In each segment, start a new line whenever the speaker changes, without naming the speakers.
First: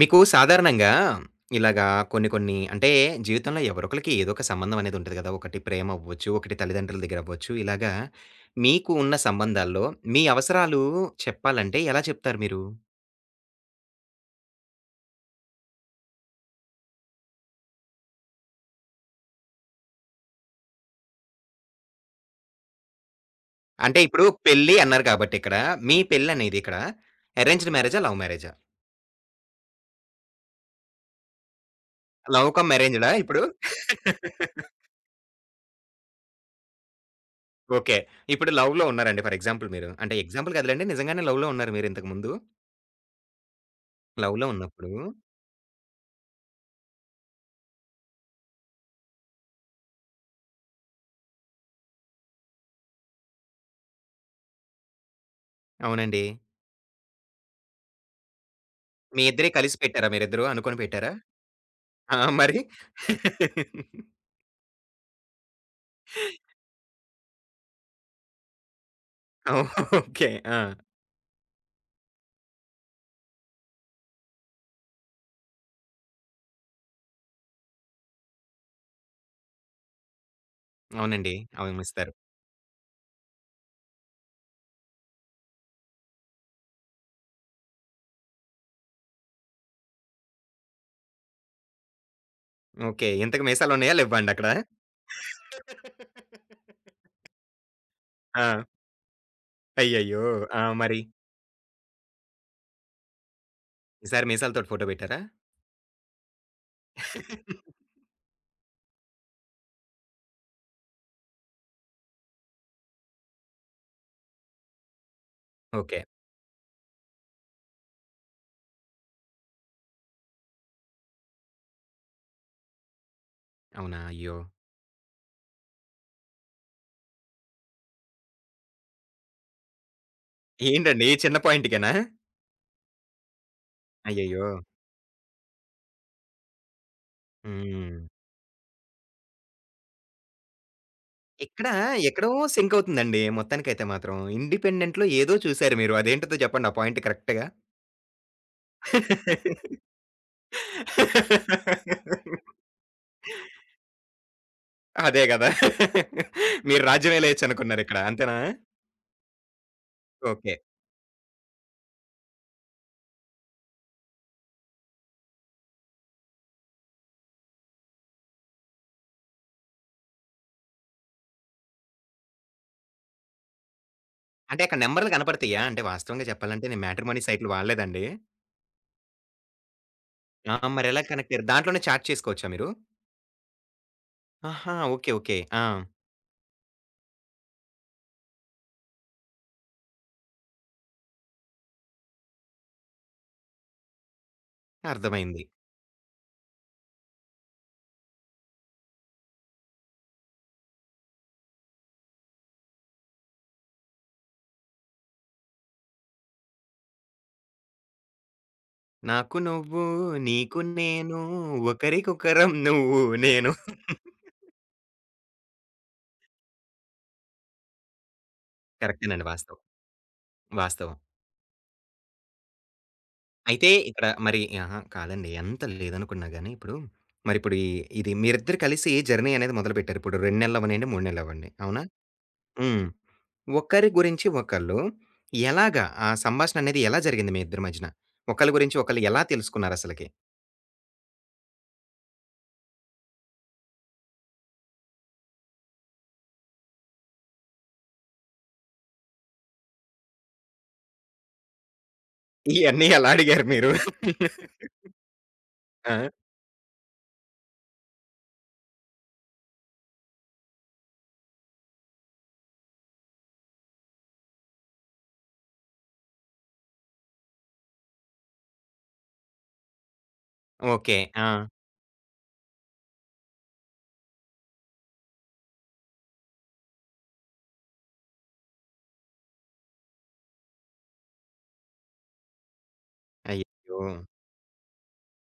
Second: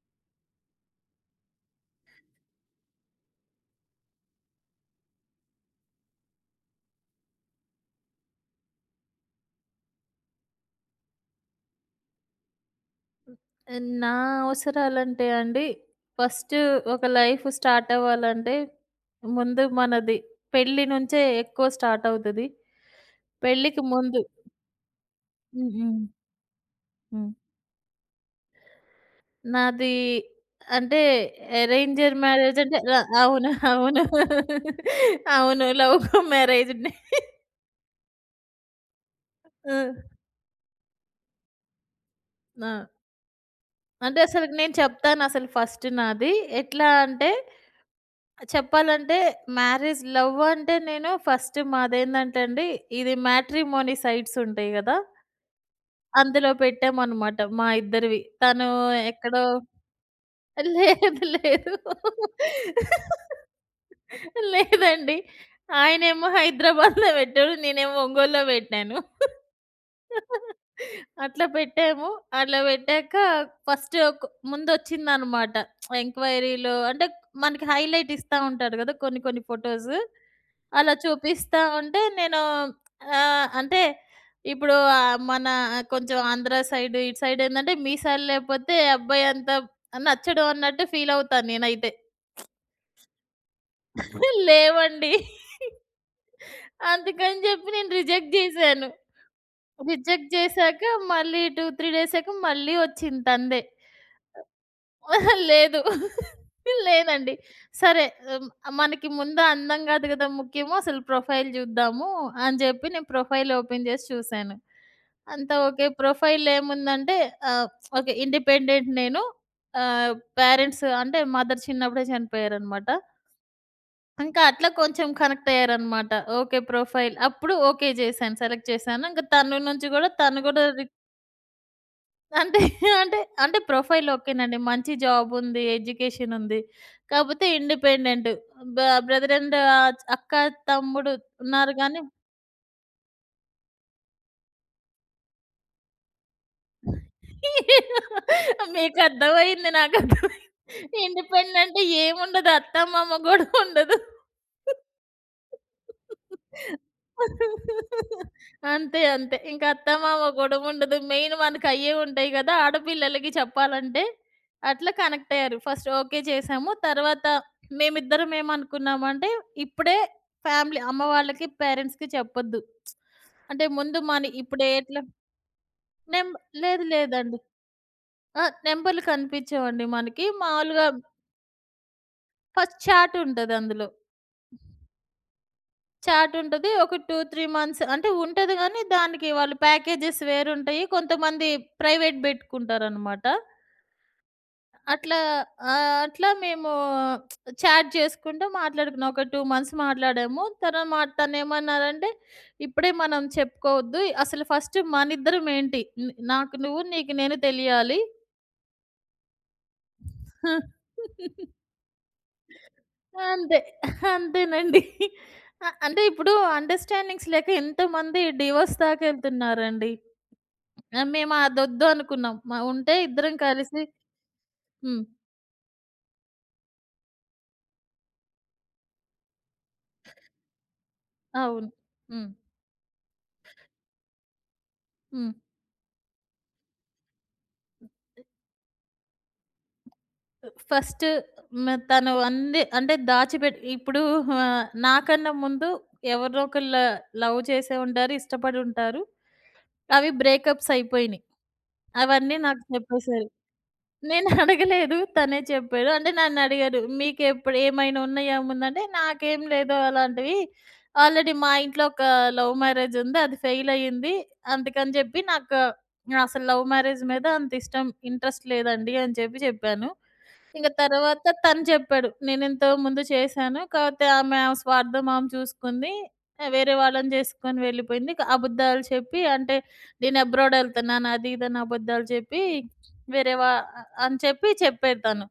మీకు సాధారణంగా ఇలాగా కొన్ని కొన్ని అంటే జీవితంలో ఎవరొకరికి ఏదో ఒక సంబంధం అనేది ఉంటది కదా! ఒకటి ప్రేమ అవ్వచ్చు, ఒకటి తల్లిదండ్రుల దగ్గర అవ్వచ్చు. ఇలాగా మీకు ఉన్న సంబంధాల్లో మీ అవసరాలు చెప్పాలంటే ఎలా చెప్తారు మీరు?
నా అవసరాలంటే అండి, ఫస్టు ఒక లైఫ్ స్టార్ట్ అవ్వాలంటే, ముందు మనది పెళ్లి నుంచే ఎక్కువ స్టార్ట్ అవుతది. పెళ్ళికి
అంటే
ముందు
ఇప్పుడు పెళ్లి అన్నారు కాబట్టి ఇక్కడ,
హ్మ్.
మీ
హ్మ్.
పెళ్లనేది ఇక్కడ
హ్మ్.
అరేంజ్డ్ మ్యారేజా? లవ్ మ్యారేజా?
నాది అంటే అరేంజ్డ్
లవ్
మ్యారేజ్
కమ్
అంటే
అరేంజ్‌డా ఇప్పుడు?
అవును. అవును. అవును. లవ్ మ్యారేజ్ ఉండే.
ఓకే. ఇప్పుడు లవ్‌లో ఉన్నారండి ఫర్ ఎగ్జాంపుల్
ఆ!
మీరు. అంటే ఎగ్జాంపుల్ కాదులెండి నిజంగానే లవ్‌లో ఉన్నారు మీరింతకుముందు.
ఆ! అంటే అసలు
లవ్‌లో
నేను
ఉన్నప్పుడు
చెప్తాను అసలు ఫస్ట్ నాది. ఎట్లా అంటే చెప్పాలంటే మ్యారేజ్ లవ్ అంటే నేను ఫస్ట్ మాదేందంటే అండి, ఇది మ్యాట్రిమోనీ సైట్స్ ఉంటాయి గదా!
అవునండి.
అందులో పెట్టామనమాట మా ఇద్దరివి. తను
మీ
ఎక్కడో
ఇద్దరే కలిసి పెట్టారా మీరిద్దరూ? అనుకోని పెట్టారా?
లేదు. లేదు.
ఆ! మరి?
లేదండి. ఆయనేమో హైదరాబాద్‌లో పెట్టాడు. నేనేమో ఒంగోలులో పెట్టాను.
ఓహ్! ఓకే. ఆ!
అట్లా పెట్టాము. అట్లా పెట్టాక ఫస్ట్ ఒక ముందొచ్చిందనమాట. ఎంక్వైరీలో అంటే మనకి హైలైట్ ఇస్తా ఉంటారు గదా! కొన్ని కొన్ని ఫోటోస్. అలా
అవునండి.
చూపిస్తా
అవును.
ఉంటే
ఇస్తారు.
నేను అంటే ఇప్పుడు మన కొంచెం ఆంధ్ర సైడ్ ఇటు సైడ్ ఏందంటే మీసాలు లేపోతే అబ్బాయి అంతా నచ్చడు అన్నట్టు ఫీలవుతాను నేనైతే.
ఓకే. ఇంతకు మీసాలున్నాయా? లెవ్వా అండి అక్కడ?
లేవండి. అందుకని జెప్పి నేను రిజెక్ట్
ఆ!
జేశాను.
అయ్యయ్యో!
రిజెక్ట్
ఆ!
జేశాక
మరి?
మళ్ళీ 2, 3 డేసాక మళ్ళీ వచ్చింది తనదే.
ఈసారి మీసాలతోటి ఫోటో పెట్టారా?
లేదు. లేదండి. సరే హ్మ్, మనకి ముందు అందం గాదు గదా ముఖ్యము. అసలు ప్రొఫైల్ జూద్దాము అని జెప్పి నేను ప్రొఫైల్ ఓపెన్ జేసి చూశాను. అంతా ఓకే.
ఓకే.
ప్రొఫైల్‌లో ఏముందంటే ఆహ్, ఓకే. ఇండిపెండెంట్ నేను. ఆహ్, పేరెంట్స్ అంటే మదర్ చిన్నప్పుడే చనిపోయారనమాట.
అవునా? అయ్యో!
ఇంకా అట్లా కొంచెం కనెక్ట్ అయ్యారనమాట. ఓకే. ప్రొఫైల్. అప్పుడు ఓకే చేశాను. సెలెక్ట్ చేశాను. ఇంక తను నుంచి గూడా తను గూడా రి
ఏంటండి? చిన్న పాయింట్‌కేనా?
అంటే అంటే అంటే ప్రొఫైల్
అయ్యయ్యో!
ఓకేనండి. మంచి జాబుంది, ఎడ్యుకేషనుంది. కాపోతే
హ్మ్.
ఇండిపెండెంట్. బ బ్రదర్ అండ్ అక్క, తమ్ముడు
ఇక్కడ
ఉన్నారు గానీ
ఎక్కడో సింక్ అవుతుందండి. మొత్తానికైతే మాత్రం. 'ఇండిపెండెంట్‌లో' ఏదో చూసారు మీరు. అదేంటిదో చెప్పండి ఆ పాయింట్ కరెక్ట్‌గా?
మీకర్థమైంది. నాకర్థమైంది. ఇండిపెండెంట్ అంటే ఏముండదు. అత్తా, మామ గొడవ ఉండదు.
అదే గదా! మీరు రాజ్యమే లేయొచ్చనుకున్నారిక్కడ. అంతేనా?
అంతే. అంతే. ఇంక అత్తా, మామ
ఓకే.
గొడవ ఉండదు. మెయిన్ మనకయ్యే ఉంటాయి గదా! ఆడపిల్లలకి చెప్పాలంటే. అట్లా కనెక్ట్ అయ్యారు. ఫస్ట్ ఓకే చేసాము. తర్వాత మేమిద్దరం ఏమనుకున్నామంటే, ఇప్పుడే ఫ్యామిలీ అమ్మ వాళ్ళకి, పేరెంట్స్‌కి చెప్పొద్దు. అంటే ముందు మన
అంటే
ఇప్పుడు
అక్కడ
ఎట్లా
నంబర్‌లు కనపడతాయా? అంటే వాస్తవంగా
నేమ్
చెప్పాలంటే నేను
లేదు
మ్యాట్రిమోనీ
లేదండి.
సైట్‌లు వాడలేదండి.
ఆ! నెంబర్‌లు కనిపించవండి మనకి.
ఆ!
మామూలుగా
మరెలా కనెక్ట్ అయ్యారు? దాంట్లోనే చాట్ చేసుకోవచ్చా మీరు?
ఫస్ట్ చాట్ ఉంటది అందులో.
ఆహా! ఓకే. ఓకే. ఆ!
చాట్ ఉంటది. ఒక 2, 3 మంత్స్ అంటే ఉంటది గానీ, దానికి వాళ్ళు ప్యాకేజెస్ వేరుంటాయి. కొంతమంది ప్రైవేట్ బెట్టుకుంటారనమాట. అట్లా
అర్థమైంది.
అట్లా మేము చాట్ చేసుకుంటూ మాట్లాడుకున్నాం. ఒక 2 మంత్స్ మాట్లాడాము. తన మా తనేమన్నారంటే, "ఇప్పుడే మనం చెప్పుకోవద్దు. అసలు ఫస్ట్ మనిద్దరం ఏంటి? నాకు నువ్వు, నీకు నేను తెలియాలి."
నాకు నువ్వు, నీకు నేను, ఒకరికొకరం నువ్వు నేను.
అంతే. అంతేనండి. అంటే ఇప్పుడు అండర్‌స్టాండింగ్స్ లేక ఎంతమంది డివోర్స్ దాకా
కరెక్టేనండి వాస్తవం.
ఎళ్తున్నారండి.
వాస్తవం.
మేము అదొద్దు అనుకున్నాం. ఉంటే ఇద్దరం
అయితే
కలిసి
ఇక్కడ మరి అహా!
హ్మ్.
కాదండి. ఎంత లేదనుకున్నా గాని ఇప్పుడు మరిప్పుడు ఈ మీరిద్దరు కలిసి జర్నీ అనేది మొదలుపెట్టారు. ఇప్పుడు 2 నెలలు అవ్వనియండి, 3 నెలలు అవ్వండి.
అవును.
అవునా?
హ్మ్.
హ్మ్. ఒకరి గురించి ఒకళ్ళు
హ్మ్.
ఎలాగా ఆ సంభాషణ అనేది ఎలా జరిగింది మీ ఇద్దరి మధ్యన? ఒకళ్ళ గురించి ఒకళ్ళు ఎలా తెలుసుకున్నారసలకి?
ఫస్ట్ తను అన్ని అంటే దాచిపెట్టి ఇప్పుడు నాకన్నా ముందు ఎవరినో ఒకళ్ళు లవ్ చేసే ఉంటారు. ఇష్టపడి ఉంటారు. అవి బ్రేకప్స్ అయిపోయినియి. అవన్నీ నాకు
ఇయన్నీ ఎలా
చెప్పేసారు.
అడిగారు మీరు?
నేను అడగలేదు. తనే చెప్పాడు.
ఆ!
అంటే నన్నడిగాడు. "మీకెప్పుడు ఏమైనా ఉన్నాయా?" ముందంటే, "నాకేం లేదు అలాంటివి. ఆల్రెడీ మా ఇంట్లో ఒక లవ్ మ్యారేజ్ ఉంది. అది ఫెయిల్ అయింది. అందుకని చెప్పి నాకు అసలు లవ్ మ్యారేజ్ మీద అంత ఇష్టం, ఇంట్రెస్ట్ లేదండి" అని చెప్పి చెప్పాను. ఇంక
ఓకే.
తర్వాత
ఆ!
తను చెప్పాడు. "నేనింతకు ముందు చేశాను. కాకపోతే ఆమె ఆమె స్వార్థం ఆమె చూసుకుంది. ఆ వేరే వాళ్ళని చేసుకొని వెళ్ళిపోయింది. ఇక అబద్ధాలు చెప్పి అంటే నేను అబ్రాడ్ ఎళ్తున్నాను అది, ఇది అని అబద్ధాలు చెప్పి వేరే వా
అయ్యో!
అని చెప్పి చెప్పేద్దాను.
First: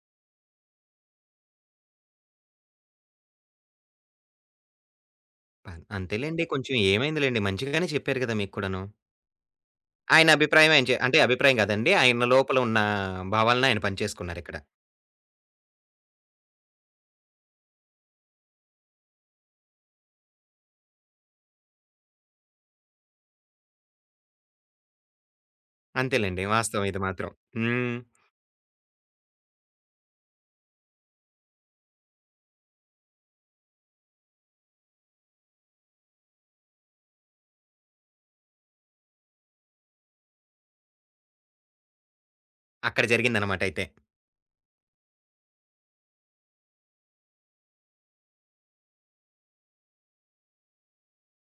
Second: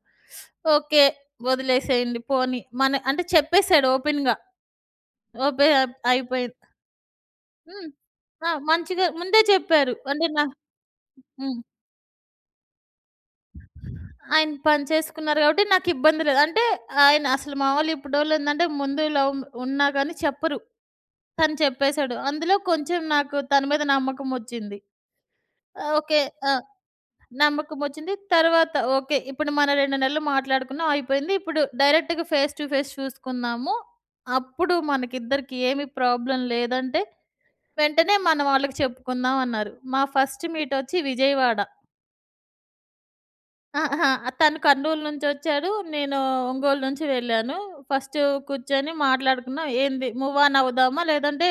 ఓకే. వదిలేసేయండి పోనీ. మన అంటే చెప్పేసాడు ఓపెన్‌గా. ఓపె
అన్ అంతేలెండి.
అయిపోయింది.
కొంచెం ఏమైందిలెండి.
హ్మ్.
మంచిగానే చెప్పారు కదా!
ఆ!
మీకు కూడాను.
మంచిగా ముందే చెప్పారు. అంటే
ఆయన
నా
అభిప్రాయం ఆయన చె అంటే అభిప్రాయం
హ్మ్.
కాదండి. ఆయన లోపల ఉన్న భావాలను ఆయన
ఆయన
పంచేసుకున్నారిక్కడ.
పని చేసుకున్నారు కాబట్టి నాకిబ్బంది లేదు. అంటే ఆయన అసలు మామూలు ఇప్పుడోళ్ళేందంటే ముందు లవ్ ఉన్నా గాని చెప్పరు. తను చెప్పేసాడు. అందులో కొంచెం నాకు తన మీద నమ్మకం ఒచ్చింది. ఆ! ఓకే.
అంతేలెండి.
ఆ!
వాస్తవం ఇది మాత్రం. హ్మ్.
నమ్మకమొచ్చింది. తర్వాత ఓకే. ఇప్పుడు మనం 2 నెలలు మాట్లాడుకున్నాం అయిపోయింది. ఇప్పుడు డైరెక్ట్‌గా ఫేస్ టు ఫేస్ చూసుకున్నాము. అప్పుడు మనకిద్దరికి ఏమి ప్రాబ్లమ్ లేదంటే, వెంటనే మన వాళ్ళకి చెప్పుకుందాం అన్నారు. మా ఫస్ట్ మీటొచ్చి విజయవాడ.
అక్కడ జరిగిందనమాట అయితే.
అహా! తను కర్నూలు నుంచొచ్చాడు. నేను ఒంగోలు నుంచి వెళ్ళాను. ఫస్ట్ కూర్చొని మాట్లాడుకున్నాం. ఏంది మూవ్ ఆన్ అవుదామా? లేదంటే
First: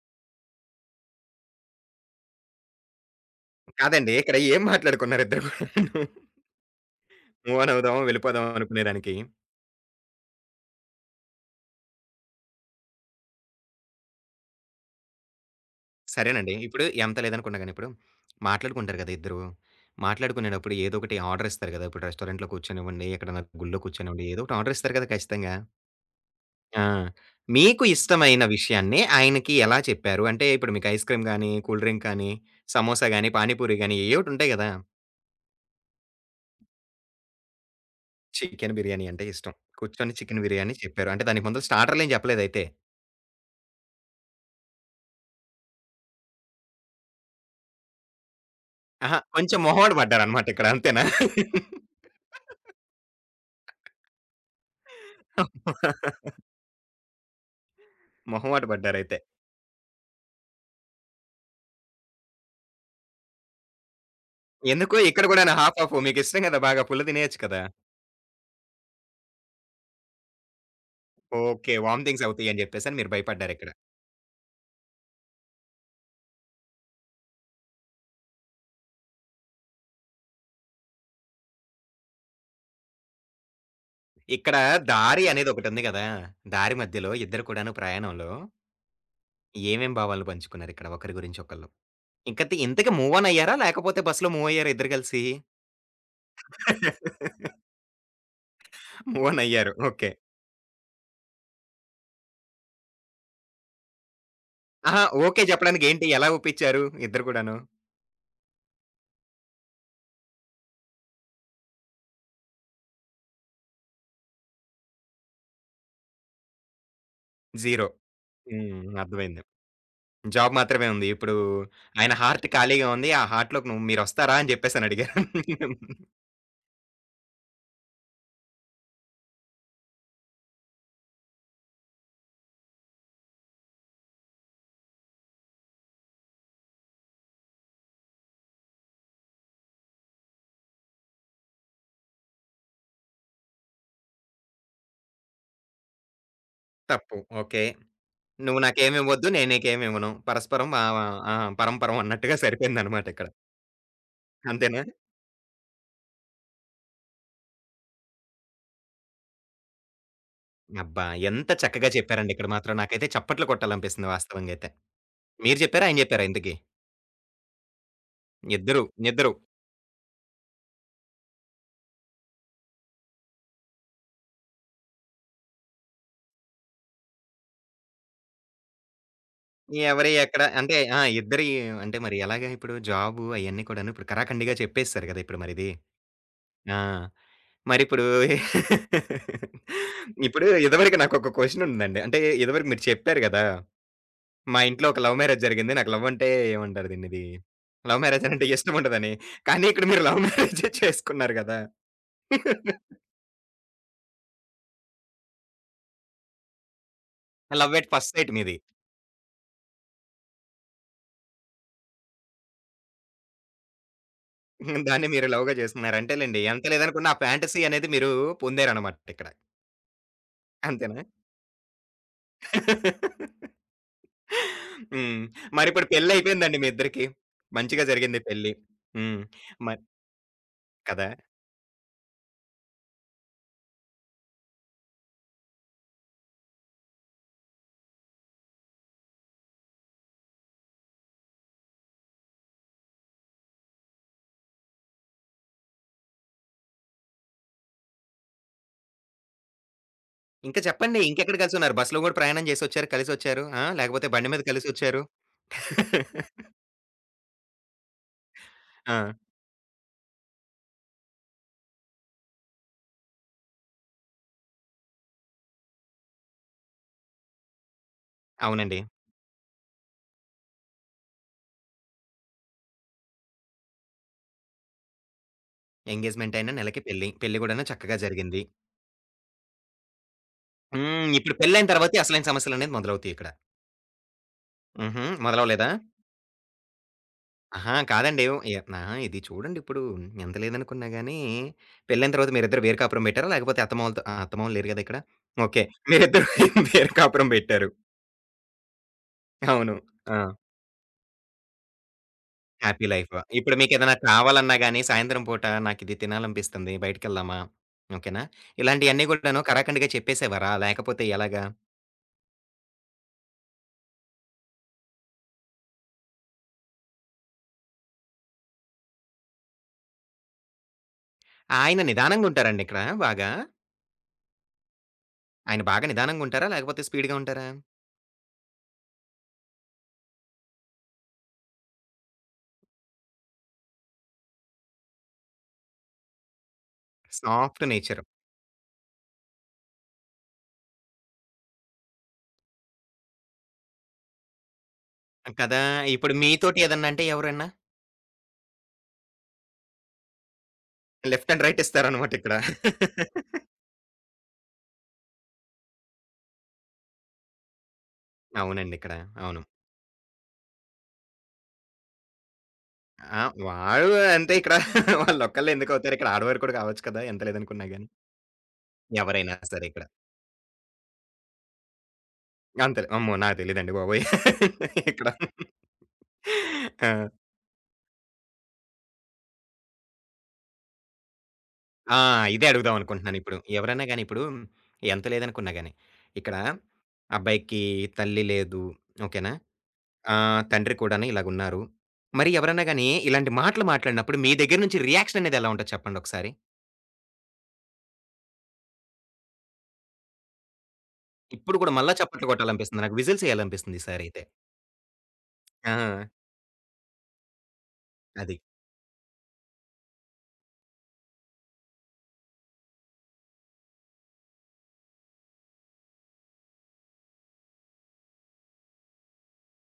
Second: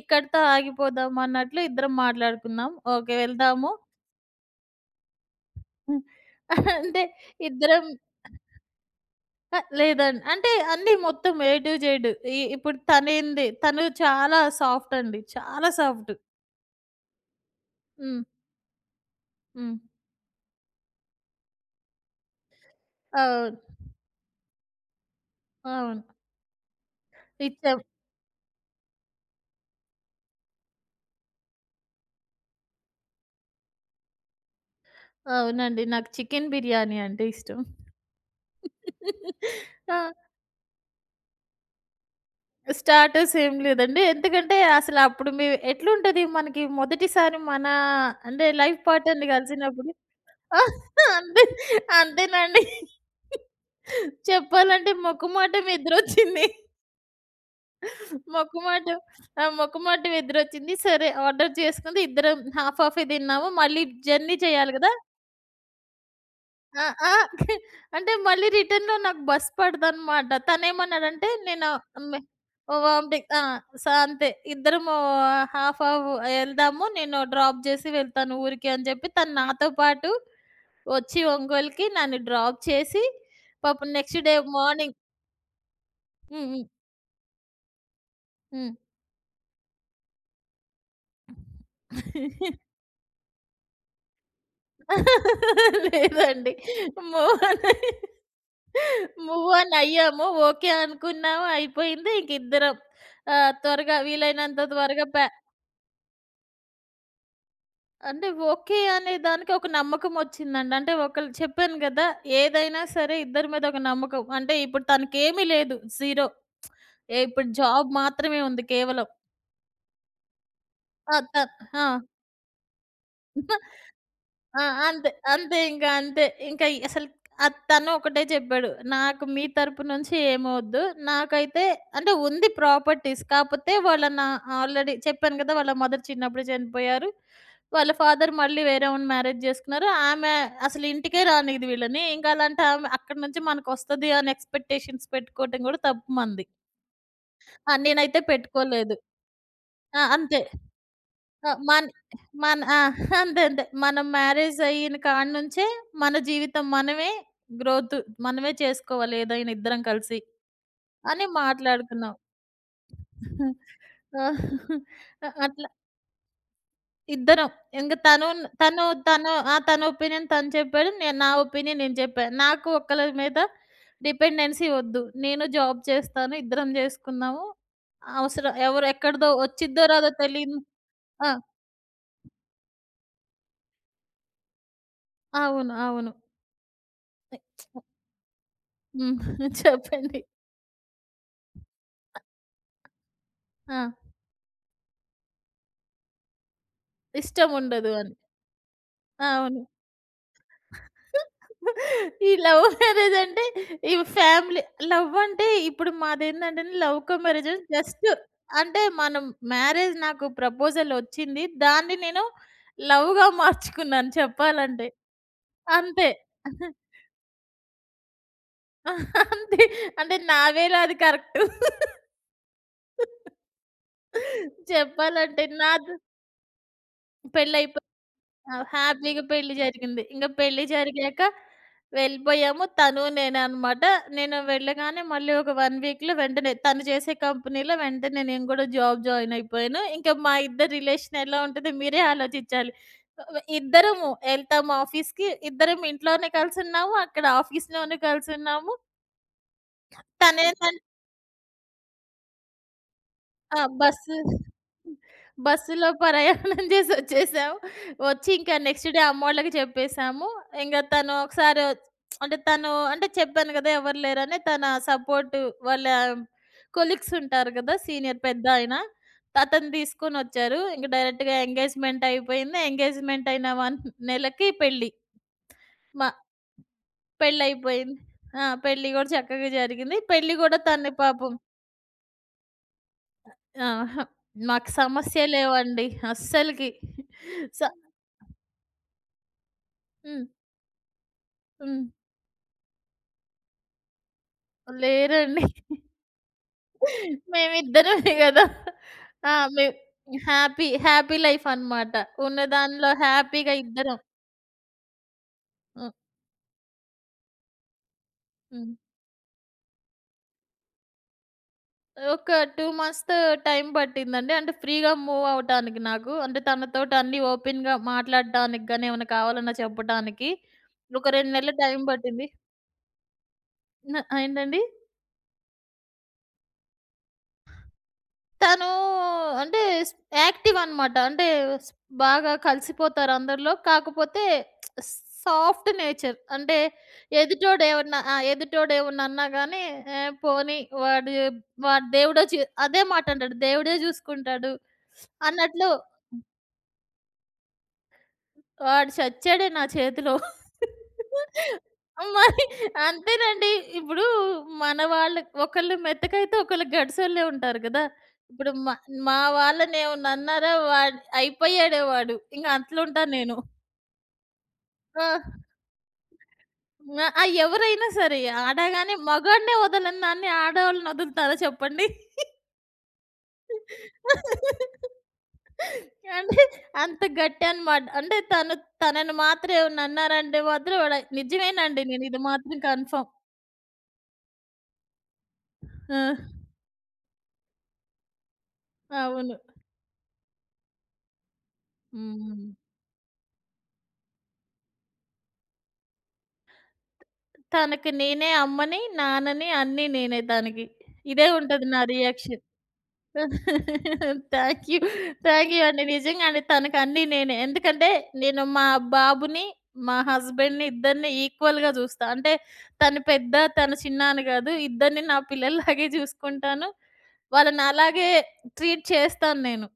ఇక్కడితో ఆగిపోదామా అన్నట్లు ఇద్దరం మాట్లాడుకున్నాం. ఓకే. వెళ్దాము.
కాదండి. ఇక్కడ ఏం మాట్లాడుకున్నారు ఇద్దరు కూడాను?
అంటే
మూవ్ ఆన్
ఇద్దరం
అవుదాం, వెళ్ళిపోదాం అనుకునే దానికి?
లేదండి. అంటే అన్నీ మొత్తం ఏ టు జెడ్. ఇప్పుడు తనేంది తను చాలా సాఫ్ట్ అండి. చాలా సాఫ్ట్.
సరేనండి. ఇప్పుడు ఎంత లేదనుకున్నా గాని ఇప్పుడు
హ్మ్.
మాట్లాడుకుంటారు గదా! ఇద్దరు.
హ్మ్.
మాట్లాడుకునేటప్పుడు ఏదో ఒకటి ఆర్డర్ ఇస్తారు గదా! ఇప్పుడు రెస్టారెంట్‌లో కూర్చొనివ్వండి, ఎక్కడన్నా
అవును.
గుళ్ళో కూర్చొనివ్వండి, ఏదో ఒకటి ఆర్డర్ ఇస్తారు గదా! ఖచ్చితంగా.
అవును.
ఆ!
ఇచ్చాం.
మీకు ఇష్టమైన విషయాన్ని ఆయనకి ఎలా చెప్పారు? అంటే ఇప్పుడు మీకు ఐస్ క్రీమ్ గాని, కూల్ డ్రింక్ కానీ, సమోసా గాని, పానీపూరి గాని ఏయో ఒకటి ఉంటాయి గదా!
అవునండి. నాకు చికెన్ బిర్యానీ అంటే ఇష్టం.
చికెన్ బిర్యానీ అంటే ఇష్టం.
ఆ!
కూర్చొని చికెన్ బిర్యానీ చెప్పారు. అంటే దానికి ముందు స్టార్టర్‌లేం చెప్పలేదయితే.
స్టార్టర్స్ ఏం లేదండి. ఎందుకంటే అసలు అప్పుడు ఎట్లుంటది మనకి మొదటిసారి మన అంటే లైఫ్
అహా!
పార్ట్నర్‌ని
కొంచెం
కలిసినప్పుడు
మొహమాట పడ్డారనమాట
ఆ,
ఇక్కడ అంతేనా?
అంతే అంతేనండి. చెప్పాలంటే మొఖమాటం ఎదురొచ్చింది.
మొహమాట
మొక్కుమాటం
పడ్డారైతే.
ఆ! మొక్కుమాటం ఎదురొచ్చింది. సరే ఆర్డర్ చేసుకుంది. ఇద్దరం హాఫ్ హాఫే తిన్నాము. మళ్ళీ జర్నీ చేయాలి గదా!
ఎందుకు? ఇక్కడ గూడానా హాఫ్ హాఫు. మీకిష్టం గదా! బాగా
ఆ!
పుల్ల
ఆ!
తినేయొచ్చు కదా!
అంటే మళ్ళీ రిటర్న్‌లో నాకు బస్ పడదనమాట. తనేమన్నాడంటే నేను
ఓకే.
మె
వామిటింగ్స్ అవుతాయని జెప్పేసని మీరు
వామిటింగ్ ఆ!
భయపడ్డారిక్కడ.
అంతే. ఇద్దరము హాఫ్ హాఫ్ ఎళ్దాము. నేను డ్రాప్ జేసి వెళ్తాను ఊరికి అని జెప్పి తను నాతో పాటు వచ్చి ఒంగోలుకి నన్ను డ్రాప్ చేసి పాపం నెక్స్ట్ డే
ఇక్కడ ఇక్కడ
మార్నింగ్
దారి అనేదొకటుంది గదా!
హ్మ్.
దారి మధ్యలో ఇద్దరు కూడాను ప్రయాణంలో
హ్మ్.
ఏమేం భావాలు పంచుకున్నారిక్కడ ఒకరి గురించి ఒకళ్ళు?
హ్మ్.
ఇంకతే ఇంతకి మూవ్ ఆన్ అయ్యారా? లేకపోతే బస్‌లో మూవ్ అయ్యారా ఇద్దరు కలిసి?
లేదండి. మూవ్ ఆన్ అయ్
మూవ్ ఆన్
మూవ్
అయ్యారు.
On
okay.
అయ్యాము. ఓకే అనుకున్నాము. అయిపోయింది. ఇంక ఇద్దరం త్వరగా వీలైనంత
అహా!
త్వరగా
ఓకే చెప్పడానికి ఏంటి? ఎలా ఒప్పించారు ఇద్దరు కూడాను?
అంటే ఓకే అనే దానికి ఒక నమ్మకం వచ్చిందండి. అంటే ఒకళ్ళు చెప్పాను గదా! ఏదైనా సరే ఇద్దరి మీద ఒక నమ్మకం. అంటే ఇప్పుడు తనకేమీ లేదు. జీరో. ఇప్పుడు
జీరో.
జాబ్ మాత్రమే ఉంది
హ్మ్.
కేవలం.
అర్థమైంది. జాబ్ మాత్రమే ఉంది.
ఆ!
ఇప్పుడు
ఆ!
ఆయన హార్ట్ ఖాళీగా ఉంది. ఆ హార్ట్‌లోకి నువ్వు మీరొస్తారా అని
ఆ!
జెప్పేసని
అంతే.
అడిగారు.
అంతే ఇంక అంతే. ఇంక అసలు తను ఒకటే చెప్పాడు. నాకు మీ తరపు నుంచి ఏమొద్దు. నాకైతే అంటే ఉంది ప్రాపర్టీస్. కాపోతే వాళ్ళ నా ఆల్రెడీ చెప్పాను కదా! వాళ్ళ మదర్ చిన్నప్పుడే చనిపోయారు. వాళ్ళ ఫాదర్ మళ్ళీ వేరేవాడిని మ్యారేజ్ చేసుకున్నారు. ఆమె అసలు ఇంటికే రానీయదు వీళ్ళని. ఇంక అలాంటి ఆమె అక్కడి నుంచి మనకొస్తది అని ఎక్స్‌పెక్టేషన్స్ పెట్టుకోవటం కూడా తప్పు మనది.
తప్పు. ఓకే.
ఆ! నేనైతే
నువ్వు
పెట్టుకోలేదు.
నాకేమివ్వద్దు. నేను
ఆ!
నీకేమివ్వను.
అంతే.
పరస్పరం ఆహ్, ఆ!
ఆ!
పరంపరం అన్నట్టుగా
మన ఆ!
సరిపోయిందనమాట ఇక్కడ.
అంతే అంతే. మనం మ్యారేజ్
అంతేనా?
అయిన కాడ్నుంచే మన జీవితం మనమే గ్రోత్ మనమే చేసుకోవాలి ఏదైనా ఇద్దరం కలిసి
అబ్బా!
అని
ఎంత చక్కగా
మాట్లాడుకున్నాం.
చెప్పారండి ఇక్కడ మాత్రం. నాకైతే చప్పట్లు కొట్టాలనిపిస్తుంది
ఆ!
వాస్తవంగా అయితే. మీరు
అట్లా
చెప్పారా? ఆయన చెప్పారా ఇంతకి?
ఇద్దరం. ఇంక తను తను
ఇద్దరు.
తను
ఇద్దరు.
ఆ! తన ఒపీనియన్ తను చెప్పాడు. నేను నా ఒపీనియన్ నేను చెప్పాను. నాకు ఒకళ్ళ మీద డిపెండెన్సీ వద్దు. నేను జాబ్ చేస్తాను. ఇద్దరం జేసుకుందాము. అవసరం ఎవరు ఎక్కడిదో వచ్చిద్దో రాదో
ఎవరి ఎక్కడ
తెలీదు
అంటే ఆ!
ఆ!
ఇద్దరి అంటే మరి ఎలాగా ఇప్పుడు జాబు అయన్నీ కూడాను ఇప్పుడు కరాకండిగా చెప్పేసారు కదా! ఇప్పుడు మరిది.
అవును. అవును.
ఆ! మరిప్పుడు ఇప్పుడు
హ్మ్. చెప్పండి.
ఇప్పుడు ఇదివరకు నాకొక క్వెషన్ ఉందండి. అంటే ఇదివరకు మీరు చెప్పారు గదా!
ఆ!
మా ఇంట్లో ఒక లవ్ మ్యారేజ్ జరిగింది. నాకు లవ్ అంటే ఏమంటారు దీన్నిది?
ఇష్టముండదు
లవ్
అని.
మ్యారేజ్ అనంటే ఇష్టముండదని.
అవును.
కానీ ఇక్కడ మీరు లవ్ మ్యారేజే చేసుకున్నారు గదా!
ఈ లవ్ మ్యారేజ్ అంటే ఈ ఫ్యామిలీ లవ్ అంటే ఇప్పుడు మాదేందంటే love come marriage
love at
just
first sight మీది.
అంటే మనం మ్యారేజ్ నాకు ప్రపోజల్ వచ్చింది. దాన్ని నేను లవ్‌గా మార్చుకున్నాను చెప్పాలంటే.
దాన్ని మీరు లవ్‌గా చేసుకున్నారు.
అంతే.
అంటేలెండి ఎంత లేదనుకున్న ఆ ఫ్యాంటసీ అనేది మీరు పొందారనమాట ఇక్కడ.
అంతే. అంటే నా వేలో అది
అంతేనా?
కరెక్ట్.
హ్మ్.
చెప్పాలంటే
మరిప్పుడు
నాది
పెళ్లయిపోయిందండి మీ ఇద్దరికి.
పెళ్ళైపోయాక
మంచిగా జరిగింది పెళ్లి.
ఆ!
హ్మ్.
హ్యాపీగా పెళ్లి
మ
జరిగింది. ఇంక పెళ్లి
కదా!
జరిగాక వెళ్ళిపోయాము. తను నేనే అనమాట. నేను వెళ్ళగానే మళ్ళీ ఒక 1 వీక్‌లో వెంటనే తను చేసే కంపెనీలో వెంటనే నేను గూడా జాబ్ జాయిన్ అయిపోయాను. ఇంక మా ఇద్దరి రిలేషన్ ఎలా ఉంటదో మీరే ఆలోచించాలి. ఇద్దరము ఎళ్తాము ఆఫీస్‌కి. ఇద్దరం ఇంట్లోనే కలిసున్నాము. అక్కడ ఆఫీస్‌లోనే కలిసున్నాము.
ఇంకా
తనేంటంటే
చెప్పండి. ఇంకెక్కడ కలిసున్నారు? బస్‌లో గూడా ప్రయాణం చేసొచ్చారు, కలిసొచ్చారు.
ఆ!
ఆ! లేకపోతే బండి మీద కలిసొచ్చారు.
బస్సులో ప్రయాణం చేసొచ్చేసాం. వచ్చి ఇంకా నెక్స్ట్
ఆ!
డే అమ్మోళ్ళకి చెప్పేసాము. ఇంగ తను ఒకసారి అంటే తను అంటే చెప్పాను గదా! ఎవరు లేరని తన సపోర్ట్ వాళ్ళ కొలీగ్స్ ఉంటారు గదా! సీనియర్ పెద్దాయన.
అవునండి.
అతను తీసుకొనొచ్చారు. ఇంక డైరెక్ట్‌గా ఎంగేజ్‌మెంట్ అయిపోయింది. ఎంగేజ్‌మెంట్ అయిన 1 నెలకి పెళ్లి. మా
ఎంగేజ్‌మెంట్ అయినా నెలకి పెళ్లి. పెళ్లి గూడాను
పెళ్లయిపోయింది.
చక్కగా
ఆ!
జరిగింది.
పెళ్లి గూడా చక్కగా జరిగింది. పెళ్లి గూడా తన్ని
హ్మ్.
పాపం
ఇప్పుడు పెళ్లయిన తర్వాతే అసలైన సమస్యలనేది మొదలవుతాయి ఇక్కడ.
ఆహా! మాకు
హుహు.
సమస్య
మొదలవ్వలేదా?
లేవండి అస్సలకి. స
అహా! కాదండి. ఎ ఆహా! ఇది చూడండిప్పుడు
హ్మ్.
ఎంత లేదనుకున్నా గాని,
హ్మ్.
పెళ్లైన తర్వాత మీరిద్దరు వేరు కాపురం పెట్టారా? లేకపోతే అత్తమామలతో ఆ! అత్తమామలు లేరు గదా! ఇక్కడ.
లేరండి.
ఓకే. మీరిద్దరు వేరు కాపురం పెట్టారు.
మేమిద్దరమే గదా! ఆ!
అవును. ఆ!
హ్యాపీ, హ్యాపీ లైఫ్ అనమాట. ఉన్న
హ్యాపీ
దానిలో
లైఫ్.
హ్యాపీగా
ఇప్పుడు మీకేదైనా
ఇద్దరం.
కావాలన్నా గాని, సాయంత్రం పూట
హ్మ్.
నాకిది తినాలనిపిస్తుంది. బయటికెళ్దామా? ఓకేనా?
హ్మ్.
ఇలాంటియన్నీ గూడాను కరాకండిగా చెప్పేసేవారా? లేకపోతే ఎలాగా?
ఒక 2 మంత్స్‌తో టైం పట్టిందండి. అంటే ఫ్రీగా మూవ్ అవ్వటానికి నాకు. అంటే తనతోటి అన్నీ ఓపెన్‌గా మాట్లాడటానికి గాని, ఏమైనా కావాలన్నా చెప్పటానికి. ఒక 2 నెలలు టైం
ఆయన
పట్టింది.
నిదానంగుంటారండి ఇక్కడ బాగా.
న ఏంటండి?
ఆయన బాగా నిదానంగా ఉంటారా? లేకపోతే స్పీడ్‌గా ఉంటారా?
తను అంటే స్ యాక్టివ్ అనమాట. అంటే స్ బాగా కలిసిపోతారు అందరిలో. కాకపోతే సాఫ్ట్ నేచర్. అంటే ఎదుటోడు
సాఫ్ట్
ఏమన్నా
నేచరు.
ఆ! ఎదుటోడు ఏమన్నా అన్నా గాని "ఏహ్! పోనీ వాడు వాడు దేవుడే చే" అదే మాట అంటాడు. దేవుడే చూసుకుంటాడు
కదా!
అన్నట్లు
ఇప్పుడు మీతోటి ఏదన్నా అంటే ఎవరన్నా?
వాడు చచ్చాడే నా చేతిలో.
లెఫ్ట్ అండ్ రైట్ ఇస్తారనమాట ఇక్కడ.
మరి అంతేనండి. ఇప్పుడు మన వాళ్ళు ఒకళ్ళు మెత్తకైతే ఒకళ్ళు గడిసోళ్ళే ఉంటారు గదా! ఇప్పుడు మా
అవునండి. ఇక్కడ.
మా
అవును.
వాళ్ళనేమన్నాన్నారా వాడు అయిపోయాడే వాడు. ఇంక అట్లుంటా
ఆ!
నేను.
వాళ్ళు అంతే ఇక్కడ.
ఆ!
వాళ్ళొక్కళ్ళే ఎందుకవుతారు? ఇక్కడ ఆడవారు కూడా కావచ్చు కదా! ఎంత
ఆ!
లేదనుకున్నా
ఎవరైనా
గాని.
సరే ఆడగాని
ఎవరైనా
మగాడినే
సరే ఇక్కడ.
వదలను దాన్ని ఆడోళ్ళని వదులుతారా చెప్పండి?
అంతేలే. అమ్మో! నాకు తెలీదండి బాబోయ్! ఇక్కడ.
అంటే
ఆ!
అంత గట్టి అనమాట. అంటే తనని మాత్రం ఏమన్నా అన్నారంటే మాత్రం నిజమేనండి.
ఆ!
నేనిది
ఇదే
మాత్రం
అడుగుదాం
కన్ఫర్మ్.
అనుకుంటున్నానిప్పుడు. ఎవరన్నా గాని ఇప్పుడు ఎంత లేదనుకున్నా గాని,
ఆ!
ఇక్కడ అబ్బాయికి తల్లి లేదు ఓకేనా?
అవును.
ఆ! తండ్రి కూడాను ఇలాగున్నారు. మరి
హ్మ్.
ఎవరన్నా గాని ఇలాంటి మాటలు మాట్లాడినప్పుడు మీ దగ్గర నుంచి రియాక్షన్ అనేది ఎలా ఉంటది చెప్పండి ఒకసారి?
తనకి నేనే అమ్మని, నాన్నని అన్నీ నేనే తనకి. ఇదే
ఇప్పుడు
ఉంటది
కూడా
నా
మళ్ళా చప్పట్లు
రియాక్షన్.
కొట్టాలనిపిస్తుంది. నాకు విజిల్స్ ఎయ్యాలనిపిస్తుంది ఈసారైతే.
Thank you. థాంక్ యూ అండి.
ఆ!
నిజంగా అండి తనకు అన్నీ నేనే. ఎందుకంటే
అది.
నేను మా బాబుని, మా హస్బెండ్‌ని ఇద్దరిని ఈక్వల్‌గా చూస్తా. అంటే తను పెద్ద, తను చిన్న అని కాదు. ఇద్దరిని నా పిల్లల్లాగే చూసుకుంటాను. వాళ్ళని అలాగే ట్రీట్ చేస్తాను నేను.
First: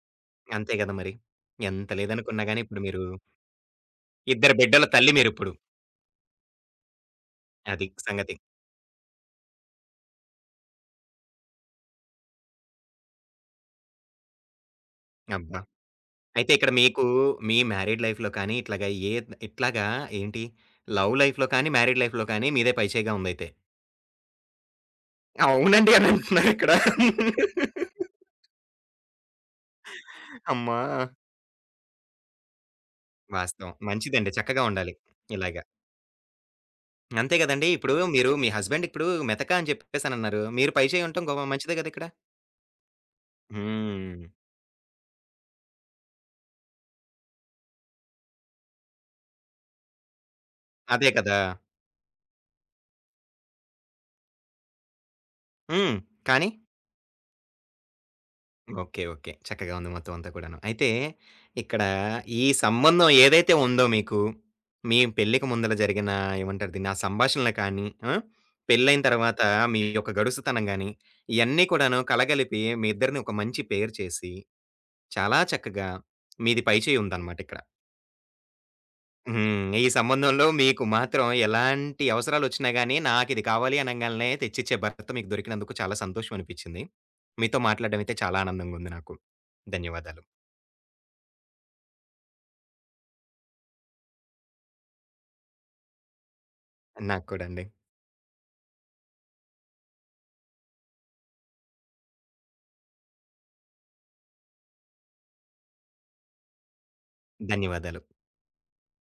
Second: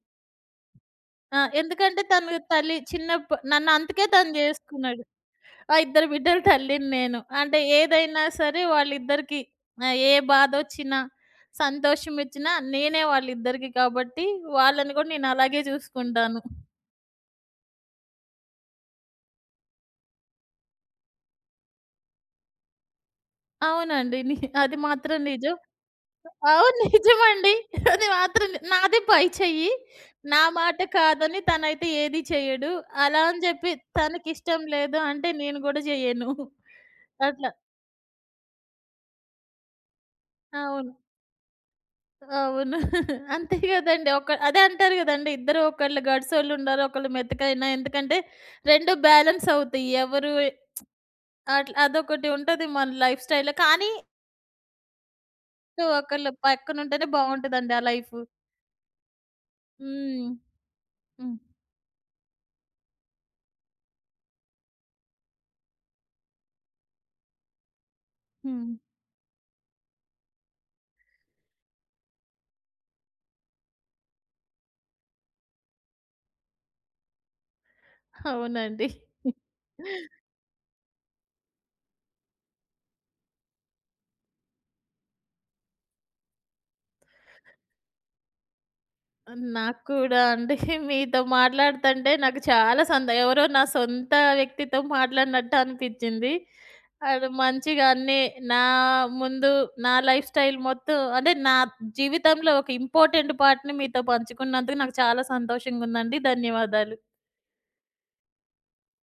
అంతే గదా! మరి.
ఆ!
ఎంత
ఎందుకంటే తను
లేదనుకున్నా గాని
తల్లి
ఇప్పుడు మీరు
చిన్నప్పు నన్ను అందుకే తను
ఇద్దరు బిడ్డల
చేసుకున్నాడు.
తల్లి మీరిప్పుడు.
ఆ! ఇద్దరు బిడ్డల తల్లిని నేను. అంటే
అది
ఏదైనా
సంగతి.
సరే వాళ్ళిద్దరికీ ఏ బాధొచ్చినా, సంతోషమొచ్చినా నేనే వాళ్ళిద్దరికీ కాబట్టి, వాళ్ళని గూడా నేను
అబ్బా!
అలాగే చూసుకుంటాను.
అయితే ఇక్కడ మీకు మీ మ్యారీడ్ లైఫ్‌లో కానీ ఇట్లాగా ఏ ఇట్లాగా ఏంటి లవ్ లైఫ్‌లో కానీ, మ్యారీడ్ లైఫ్‌లో కానీ మీదే పైచేయిగా ఉందయితే.
అవునండి. అది మాత్రం నిజం.
అవునండి అని అంటున్నారిక్కడ.
అవును. నిజమండి. అది మాత్రం నాది పై చెయ్యి. నా మాట
అమ్మా!
కాదని తనైతే ఏది చెయ్యడు. అలా అని జెప్పి
వాస్తవం. మంచిదండి.
తనకిష్టం
చక్కగా ఉండాలి.
లేదు అంటే
ఇలాగ.
నేను గూడా జెయ్యను.
అంతే
అట్లా.
గదండీ! ఇప్పుడు మీరు మీ హస్బెండ్ ఇప్పుడు మెతక అని చెప్పేసనన్నారు. మీరు పై
అవును.
చేయి ఉండటం గొ మంచిదే గదా! ఇక్కడ.
అవును. అంతే గదండీ.
హ్మ్.
ఒక అదే అంటారు గదండీ. ఇద్దరు ఒకళ్ళు గడుసోళ్ళుండారు. ఒకళ్ళు మెతకైనా ఎందుకంటే 2 బ్యాలెన్స్ అవుతాయి. ఎవరు
అదే కదా!
అట్లా అదొకటి ఉంటది మన లైఫ్ స్టైల్‌లో. కానీ
హ్మ్.
ఒకళ్ళు
కానీ?
పక్కనుంటేనే బావుంటదండి ఆ లైఫు.
ఓకే. ఓకే. చక్కగా ఉంది మొత్తం
హ్మ్.
అంతా కూడాను. అయితే
హ్మ్.
ఇక్కడ ఈ సంబంధం ఏదైతే ఉందో మీకు, మీ పెళ్ళికి ముందల జరిగిన ఏమంటారు దీన్ని? ఆ సంభాషణలు కానీ, ఆ!
హ్మ్.
పెళ్లైన తర్వాత మీ యొక్క గడుసుతనం గాని, ఇయన్నీ కూడాను కలగలిపి మీ ఇద్దరిని ఒక మంచి పెయిర్ చేసి, చాలా చక్కగా మీది పై చేయి ఉందన్నమాట ఇక్కడ.
అవునండి.
హ్మ్. ఈ సంబంధంలో మీకు మాత్రం ఎలాంటి అవసరాలొచ్చినా గాని, నాకిది కావాలి అనంగాల్నే తెచ్చిచ్చే భర్త మీకు దొరికినందుకు చాలా సంతోషం అనిపిచ్చింది. మీతో మాట్లాడడం అయితే చాలా ఆనందంగుంది నాకు.
నాకు కూడా
ధన్యవాదాలు.
అండి. మీతో మాట్లాడుతంటే నాకు చాలా ఎవరో నా సొంత వ్యక్తితో మాట్లాడినట్టు అనిపిచ్చింది.
నాకు
అది
కూడా అండి.
మంచిగా అన్నీ నా ముందు నా లైఫ్ స్టైల్ మొత్తం అంటే నా జీవితంలో ఒక ఇంపార్టెంట్ పార్ట్‌ని మీతో పంచుకున్నందుకు నాకు చాలా సంతోషంగుందండి. ధన్యవాదాలు.
ధన్యవాదాలు.